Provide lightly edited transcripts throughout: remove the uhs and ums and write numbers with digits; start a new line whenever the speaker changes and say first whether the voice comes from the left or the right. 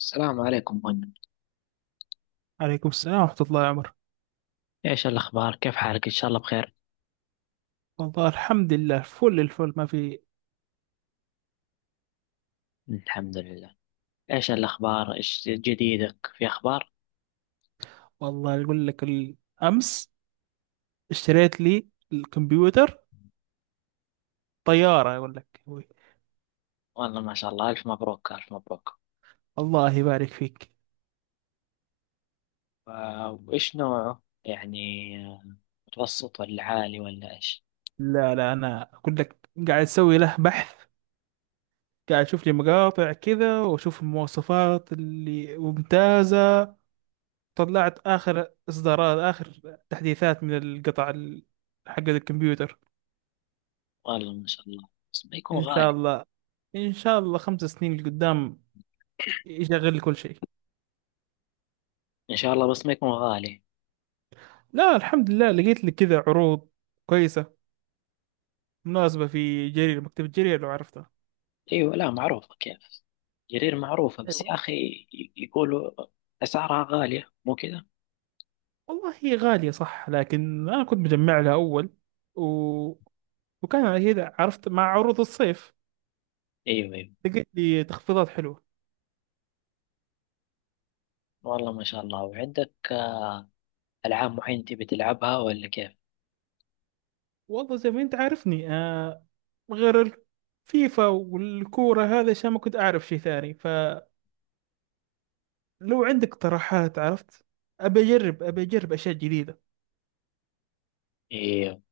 left: السلام عليكم منى.
right: عليكم السلام ورحمة الله يا عمر.
left: ايش الاخبار؟ كيف حالك؟ ان شاء الله بخير.
right: والله الحمد لله فل الفل ما في.
left: الحمد لله. ايش الاخبار؟ ايش جديدك في اخبار؟
right: والله أقول لك أمس اشتريت لي الكمبيوتر طيارة أقول لك.
left: والله ما شاء الله، الف مبروك الف مبروك.
right: الله يبارك فيك.
left: وايش نوعه يعني؟ آه، متوسط ولا عالي ولا ايش؟
right: لا لا أنا أقول لك قاعد أسوي له بحث، قاعد أشوف لي مقاطع كذا وأشوف المواصفات اللي ممتازة. طلعت آخر إصدارات آخر تحديثات من القطع حق الكمبيوتر.
left: والله ما شاء الله، بس ما يكون
right: إن شاء
left: غالي.
right: الله. إن شاء الله 5 سنين لقدام يشغل لي كل شيء.
left: ان شاء الله، بس ما يكون غالي.
right: لا الحمد لله، لقيت لي كذا عروض كويسة مناسبة في جرير، مكتبة جرير لو عرفتها.
left: ايوه، لا معروفة كيف. جرير معروفة بس
right: ايوه.
left: يا اخي، يقولوا اسعارها غالية، مو كذا؟
right: والله هي غالية صح، لكن أنا كنت مجمع لها أول و... وكان كذا، عرفت مع عروض الصيف
left: ايوه ايوه،
right: لقيت لي تخفيضات حلوة.
left: والله ما شاء الله. وعندك العاب معينة تبي تلعبها ولا كيف؟
right: والله زي ما أنت عارفني، آه، غير الفيفا والكورة، هذا عشان ما كنت أعرف شيء ثاني. فلو عندك اقتراحات عرفت، أبي أجرب أبي أجرب أشياء جديدة.
left: ايوه.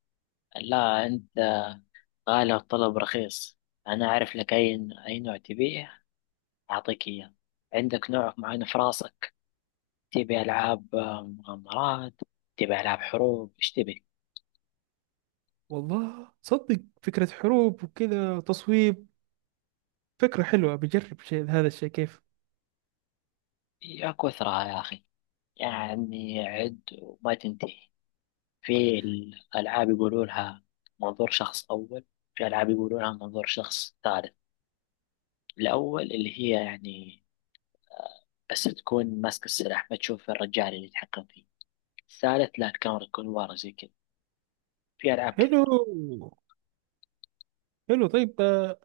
left: لا، أنت غالي الطلب رخيص، أنا أعرف لك أي نوع تبيه أعطيك إياه. عندك نوع معين في راسك؟ تبي ألعاب مغامرات؟ تبي ألعاب حروب؟ إيش تبي؟
right: والله صدق فكرة حروب وكذا تصويب فكرة حلوة، بجرب شيء، هذا الشيء كيف.
left: يا كثرة يا أخي، يعني عد وما تنتهي. في الألعاب يقولوا لها منظور شخص أول، في ألعاب يقولوا لها منظور شخص ثالث. الأول اللي هي يعني آه، بس تكون ماسك السلاح، ما تشوف الرجال اللي يتحكم فيه. الثالث لا، الكاميرا تكون ورا زي كذا. في ألعاب
right: حلو
left: كتير.
right: حلو. طيب،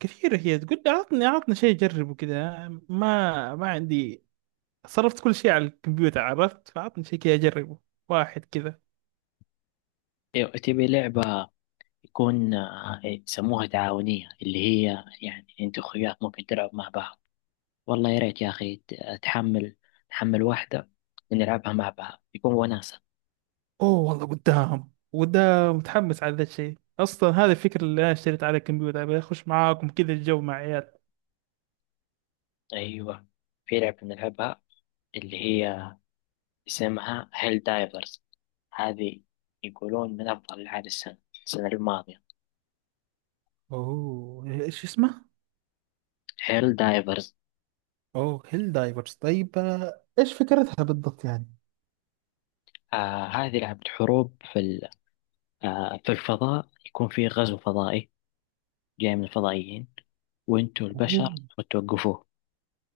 right: كثيرة هي، تقول لي عطني عطني شيء أجربه كذا، ما عندي، صرفت كل شيء على الكمبيوتر عرفت، فعطني شيء كذا أجربه واحد كذا.
left: أيوة، تبي لعبة يكون إيه، يسموها تعاونية، اللي هي يعني أنت وأخوياك ممكن تلعب مع بعض. والله يا ريت يا أخي تحمل، تحمل واحدة نلعبها مع بعض يكون وناسة.
right: أوه والله قدام قدام متحمس على ذا الشيء أصلا. هذا الفكرة اللي أنا اشتريت على الكمبيوتر، أبي أخش معاكم كذا الجو مع عيال.
left: أيوة، في لعبة نلعبها اللي هي اسمها هيل دايفرز، هذه يقولون من أفضل ألعاب السنة، السنة الماضية.
right: اوه، ايش اسمه؟
left: هيل دايفرز.
right: اوه، هيل دايفرز. طيب ايش فكرتها بالضبط يعني؟
left: آه، هذه لعبة حروب في آه، في الفضاء، يكون في غزو فضائي جاي من الفضائيين وانتوا
right: اوه.
left: البشر وتوقفوه.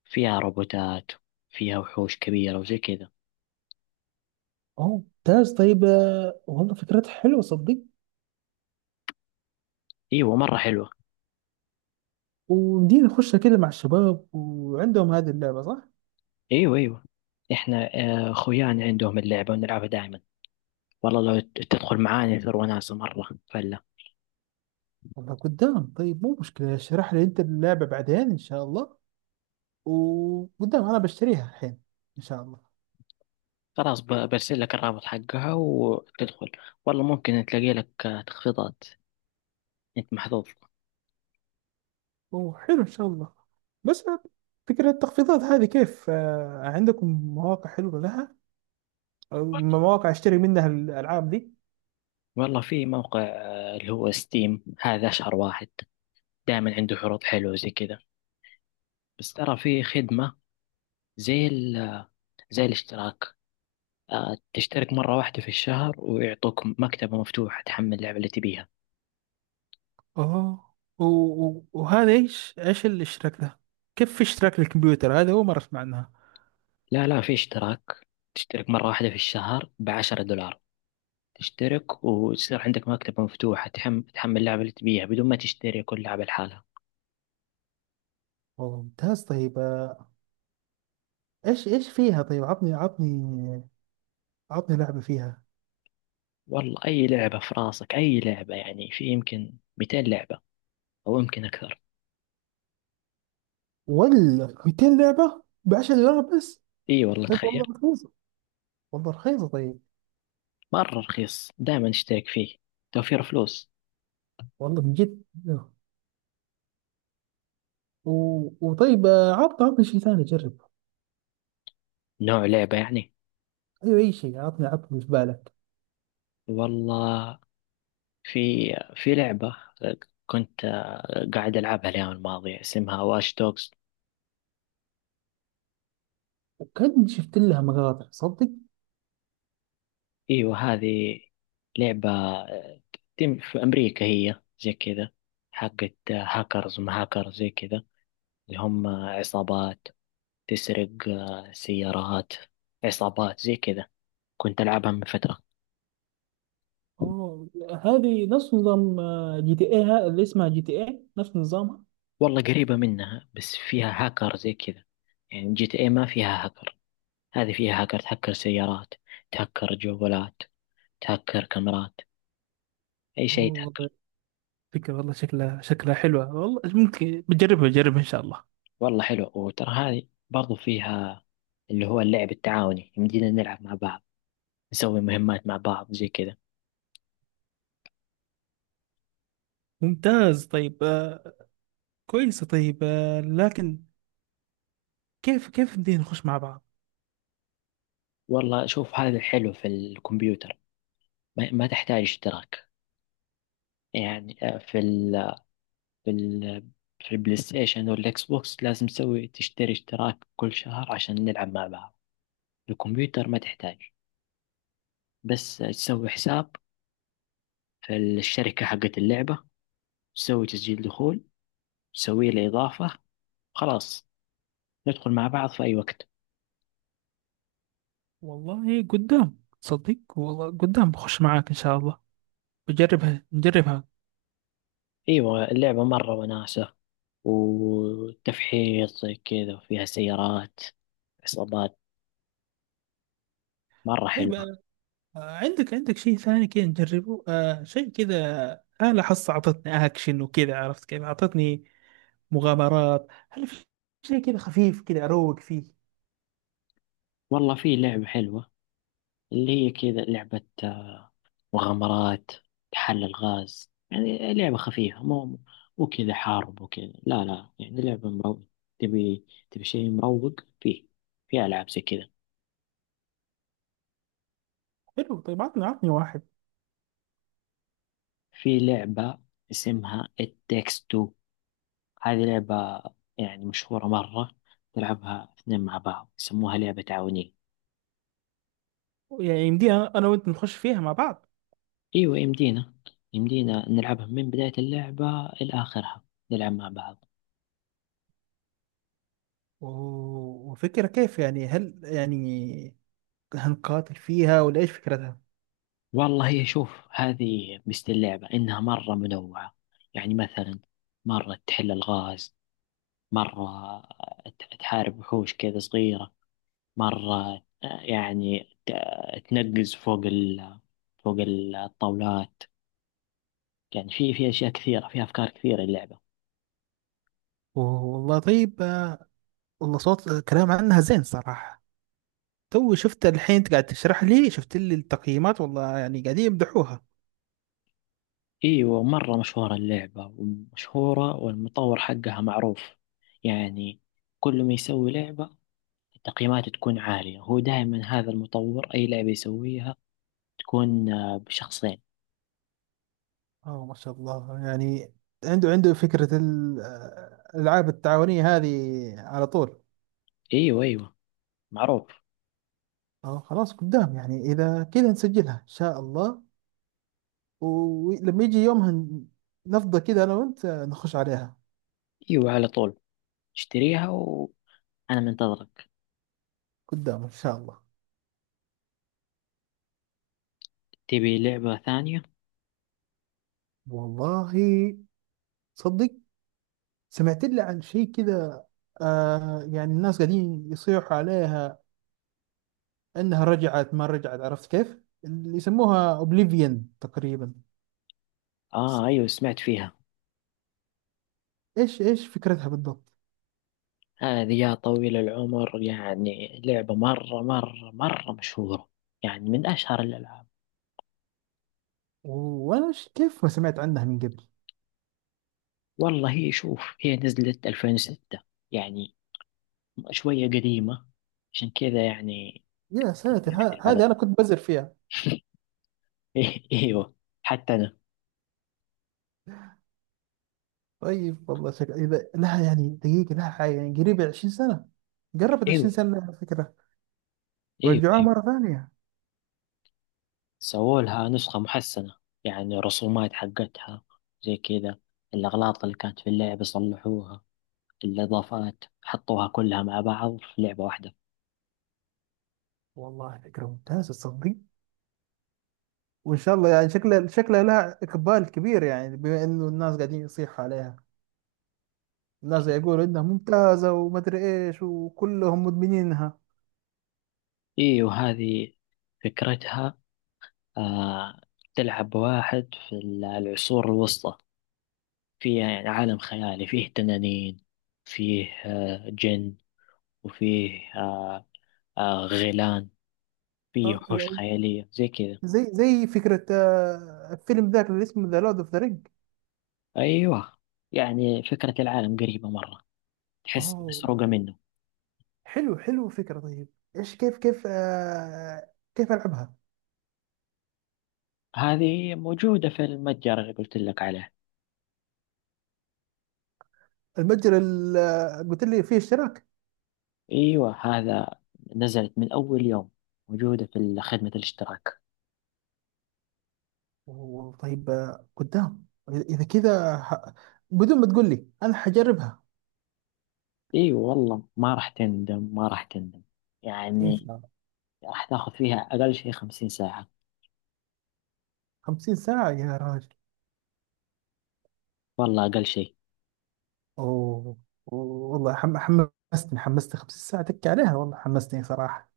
left: فيها روبوتات، فيها وحوش كبيرة وزي كذا.
right: اوه ممتاز. طيب والله فكرتها حلوة صدق.
left: ايوه مرة حلوة.
right: وندير نخش كده مع الشباب وعندهم هذه اللعبة صح؟
left: ايوه ايوه، احنا خويان عندهم اللعبة ونلعبها دائما. والله لو تدخل معانا يصير وناسة مرة فلا.
right: والله قدام. طيب مو مشكلة، اشرح لي انت اللعبة بعدين ان شاء الله، وقدام انا بشتريها الحين ان شاء الله.
left: خلاص، برسل لك الرابط حقها وتدخل، والله ممكن تلاقي لك تخفيضات، انت محظوظ.
right: وحلو ان شاء الله. بس فكرة التخفيضات هذه كيف؟ عندكم مواقع حلوة لها، أو مواقع اشتري منها الالعاب دي؟
left: والله في موقع اللي هو ستيم، هذا اشهر واحد، دائما عنده عروض حلوة زي كذا. بس ترى في خدمة زي زي الاشتراك، تشترك مرة واحدة في الشهر ويعطوك مكتبة مفتوحة تحمل اللعبة اللي تبيها.
right: اه، وهذا ايش ايش الاشتراك ده؟ كيف في اشتراك للكمبيوتر؟ هذا اول مره اسمع عنها.
left: لا لا، في اشتراك، تشترك مرة واحدة في الشهر ب10 دولار، تشترك وتصير عندك مكتبة مفتوحة تحمل اللعبة اللي تبيها بدون ما تشتري كل لعبة لحالها.
right: والله ممتاز. طيب ايش ايش فيها؟ طيب عطني عطني، عطني لعبة فيها.
left: والله أي لعبة في راسك، أي لعبة، يعني في يمكن 200 لعبة أو يمكن أكثر.
right: ولا 200 لعبة ب 10 دولار بس؟
left: إي والله
right: طيب
left: تخيل،
right: والله رخيصة، والله رخيصة طيب.
left: مرة رخيص، دائما اشترك فيه، توفير فلوس.
right: والله من جد. و... وطيب، عطني عطني شيء ثاني أجرب.
left: نوع لعبة يعني؟
right: أيوة أي شيء، عطني عطني اللي في بالك.
left: والله في في لعبة كنت قاعد ألعبها الأيام الماضية اسمها واش دوجز.
right: وكان شفت لها مقاطع صدق.
left: أيوة، هذه لعبة تم في أمريكا، هي زي كذا حقت هاكرز، ما هاكرز زي كذا، اللي هم عصابات تسرق سيارات، عصابات زي كذا. كنت ألعبها من فترة.
right: أوه، هذه نفس نظام جي تي اي، اللي اسمها جي تي اي نفس نظامها.
left: والله قريبة منها بس فيها هاكر زي كذا، يعني GTA ما فيها هاكر، هذه فيها هاكر تهكر سيارات، تهكر جوالات، تهكر كاميرات، أي
right: أوه.
left: شيء
right: والله
left: يتهكر.
right: فكرة، والله شكلها شكلها حلوة، والله ممكن بجربها بجربها إن شاء الله.
left: والله حلو، وترى هذه برضو فيها اللي هو اللعب التعاوني، يمدينا نلعب مع بعض، نسوي مهمات مع بعض زي كذا.
right: ممتاز طيب، آه، كويس. طيب، آه، لكن كيف كيف بدينا نخش مع بعض؟
left: والله شوف هذا الحلو في الكمبيوتر، ما تحتاج اشتراك، يعني في ال في البلاي ستيشن والإكس بوكس لازم تسوي تشتري اشتراك كل شهر عشان نلعب مع بعض. الكمبيوتر ما تحتاج، بس تسوي حساب في الشركة حقت اللعبة، تسوي تسجيل دخول، تسوي له إضافة، خلاص ندخل مع بعض في أي وقت.
right: والله قدام تصدق، والله قدام بخش معاك إن شاء الله، بجربها نجربها.
left: ايوه، اللعبة مرة وناسة، وتفحيط زي كذا، وفيها سيارات، عصابات، مرة
right: طيب
left: حلوة.
right: عندك عندك شيء ثاني كذا نجربه، آه شيء كذا؟ آلة حس أعطتني أكشن وكذا عرفت كيف، أعطتني مغامرات. هل في شيء كذا خفيف كذا أروق فيه؟
left: والله في لعبة حلوة اللي هي كذا لعبة مغامرات، تحل الغاز، يعني لعبة خفيفة، مو كذا حارب وكذا، لا لا، يعني لعبة مروق، تبي شيء مروق فيه، في ألعاب زي كذا.
right: حلو. طيب عطني عطني واحد.
left: في لعبة اسمها It Takes Two، هذه لعبة يعني مشهورة مرة، تلعبها اثنين مع بعض، يسموها لعبة تعاونية.
right: يعني يمدي أنا أنا وأنت نخش فيها مع بعض؟
left: أيوة يمدينا نلعبها من بداية اللعبة إلى آخرها، نلعب مع بعض.
right: وفكرة كيف يعني؟ هل يعني هنقاتل فيها ولا إيش فكرتها؟
left: والله هي شوف، هذه مثل اللعبة إنها مرة منوعة، يعني مثلا مرة تحل الغاز، مرة تحارب وحوش كذا صغيرة، مرة يعني تنقز فوق فوق الطاولات، يعني في أشياء كثيرة، في أفكار كثيرة اللعبة.
right: والله طيب، والله صوت، كلام عنها زين صراحة. تو شفت الحين انت قاعد تشرح لي، شفت لي التقييمات والله يعني قاعدين يمدحوها.
left: ايوه، مرة مشهورة اللعبة ومشهورة، والمطور حقها معروف، يعني كل ما يسوي لعبة التقييمات تكون عالية. هو دائما هذا المطور اي لعبة يسويها تكون بشخصين.
right: اه ما شاء الله. يعني عنده عنده فكرة الألعاب التعاونية هذه على طول.
left: ايوه ايوه، معروف.
right: اه خلاص قدام. يعني إذا كذا نسجلها إن شاء الله، ولما يجي يومها نفضى كذا أنا وأنت نخش عليها.
left: ايوه، على طول، اشتريها وانا منتظرك.
right: قدام إن شاء الله.
left: تبي لعبة ثانية؟
right: والله صدق سمعت لي عن شيء كذا، آه، يعني الناس قاعدين يصيحوا عليها انها رجعت ما رجعت عرفت كيف، اللي يسموها اوبليفيون تقريبا.
left: اه، ايوه سمعت فيها.
right: ايش ايش فكرتها بالضبط؟
left: هذه يا طويل العمر يعني لعبة مرة مرة مرة مشهورة، يعني من اشهر الالعاب.
right: وانا كيف ما سمعت عنها من قبل؟
left: والله هي شوف، هي نزلت 2006، يعني شوية قديمة، عشان كذا يعني.
right: يا ساتر،
left: على
right: هذه انا كنت بزر فيها.
left: ايوه، حتى انا.
right: طيب والله اذا لها يعني دقيقه، لها حاجه يعني قريبه 20 سنه، قربت
left: ايوه
right: 20 سنه لها الفكره.
left: ايوه
right: رجعوها
left: ايوه.
right: مره ثانيه.
left: سووا لها نسخة محسنة، يعني الرسومات حقتها زي كذا، الأغلاط اللي كانت في اللعبة صلحوها، الإضافات حطوها كلها مع بعض في لعبة واحدة.
right: والله فكره ممتازه تصدق. وان شاء الله يعني شكلها شكلها لها اقبال كبير، يعني بما انه الناس قاعدين يصيحوا عليها، الناس يقولوا انها ممتازه، وما ادري ايش، وكلهم مدمنينها.
left: ايوه، هذه فكرتها آه، تلعب واحد في العصور الوسطى، فيه يعني عالم خيالي، فيه تنانين، فيه جن، وفيه غيلان، فيه وحوش
right: اه،
left: خيالية زي كذا.
right: زي زي فكرة فيلم ذاك اللي اسمه ذا لورد اوف ذا رينج.
left: أيوة، يعني فكرة العالم قريبة مرة، تحس
right: اه
left: مسروقة منه.
right: حلو حلو فكرة. طيب ايش كيف كيف، آه، كيف العبها؟
left: هذه موجودة في المتجر اللي قلت لك عليه.
right: المتجر اللي قلت لي فيه اشتراك؟
left: أيوة، هذا نزلت من أول يوم، موجودة في خدمة الاشتراك.
right: أوه، طيب، قدام اذا كذا، بدون ما تقول لي انا حجربها
left: أيوة والله ما راح تندم، ما راح تندم،
right: ان شاء
left: يعني
right: الله.
left: راح تاخذ فيها أقل شيء 50 ساعة.
right: 50 ساعة يا راجل؟
left: والله أقل شيء.
right: اوه. أوه. والله حمستني حمستني 50 ساعة تكي عليها، والله حمستني صراحة.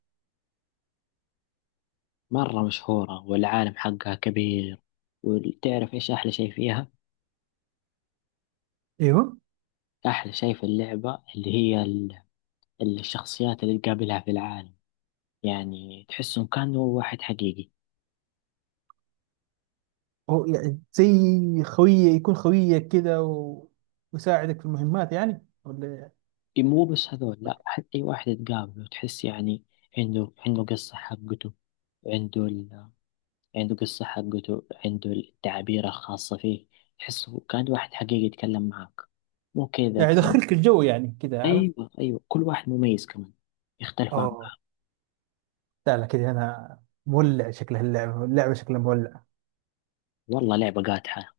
left: مرة مشهورة والعالم حقها كبير. وتعرف إيش أحلى شيء فيها؟
right: ايوه.
left: أحلى شيء في اللعبة اللي هي الشخصيات اللي تقابلها في العالم، يعني تحسهم كانوا واحد حقيقي.
right: هو يعني زي خويه، يكون خويك كده، ويساعدك في المهمات يعني ولا؟
left: مو بس هذول، لا، حتى أي واحد تقابله تحس يعني عنده قصة حقته، عنده ال... عنده قصة حقته، عنده التعابير الخاصة فيه، تحسه كان واحد حقيقي يتكلم معك، مو كذا
right: يعني
left: كان.
right: يدخلك الجو يعني كده عارف.
left: أيوه أيوه، كل واحد مميز كمان، يختلف عن.
right: اه. لا لا كده، انا مولع، شكلها اللعبه اللعبه شكلها مولع.
left: والله لعبة قاتحة.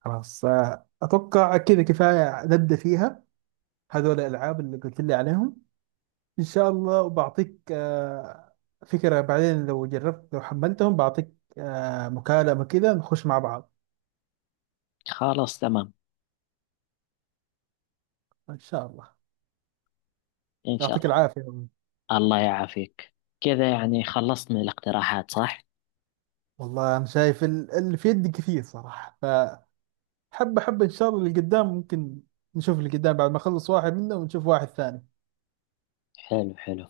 right: خلاص، اتوقع كده كفايه، نبدا فيها هذول الالعاب اللي قلت لي عليهم ان شاء الله، وبعطيك فكره بعدين لو جربت، لو حملتهم بعطيك مكالمه كده نخش مع بعض
left: خلاص تمام.
right: ان شاء الله.
left: إن شاء
right: يعطيك
left: الله.
right: العافيه.
left: الله يعافيك. كذا يعني خلصنا الاقتراحات، صح؟
right: والله أنا شايف اللي في يدي كثير صراحة، فحب حب إن شاء الله اللي قدام ممكن، نشوف اللي قدام بعد ما أخلص واحد منه ونشوف واحد ثاني.
left: حلو حلو.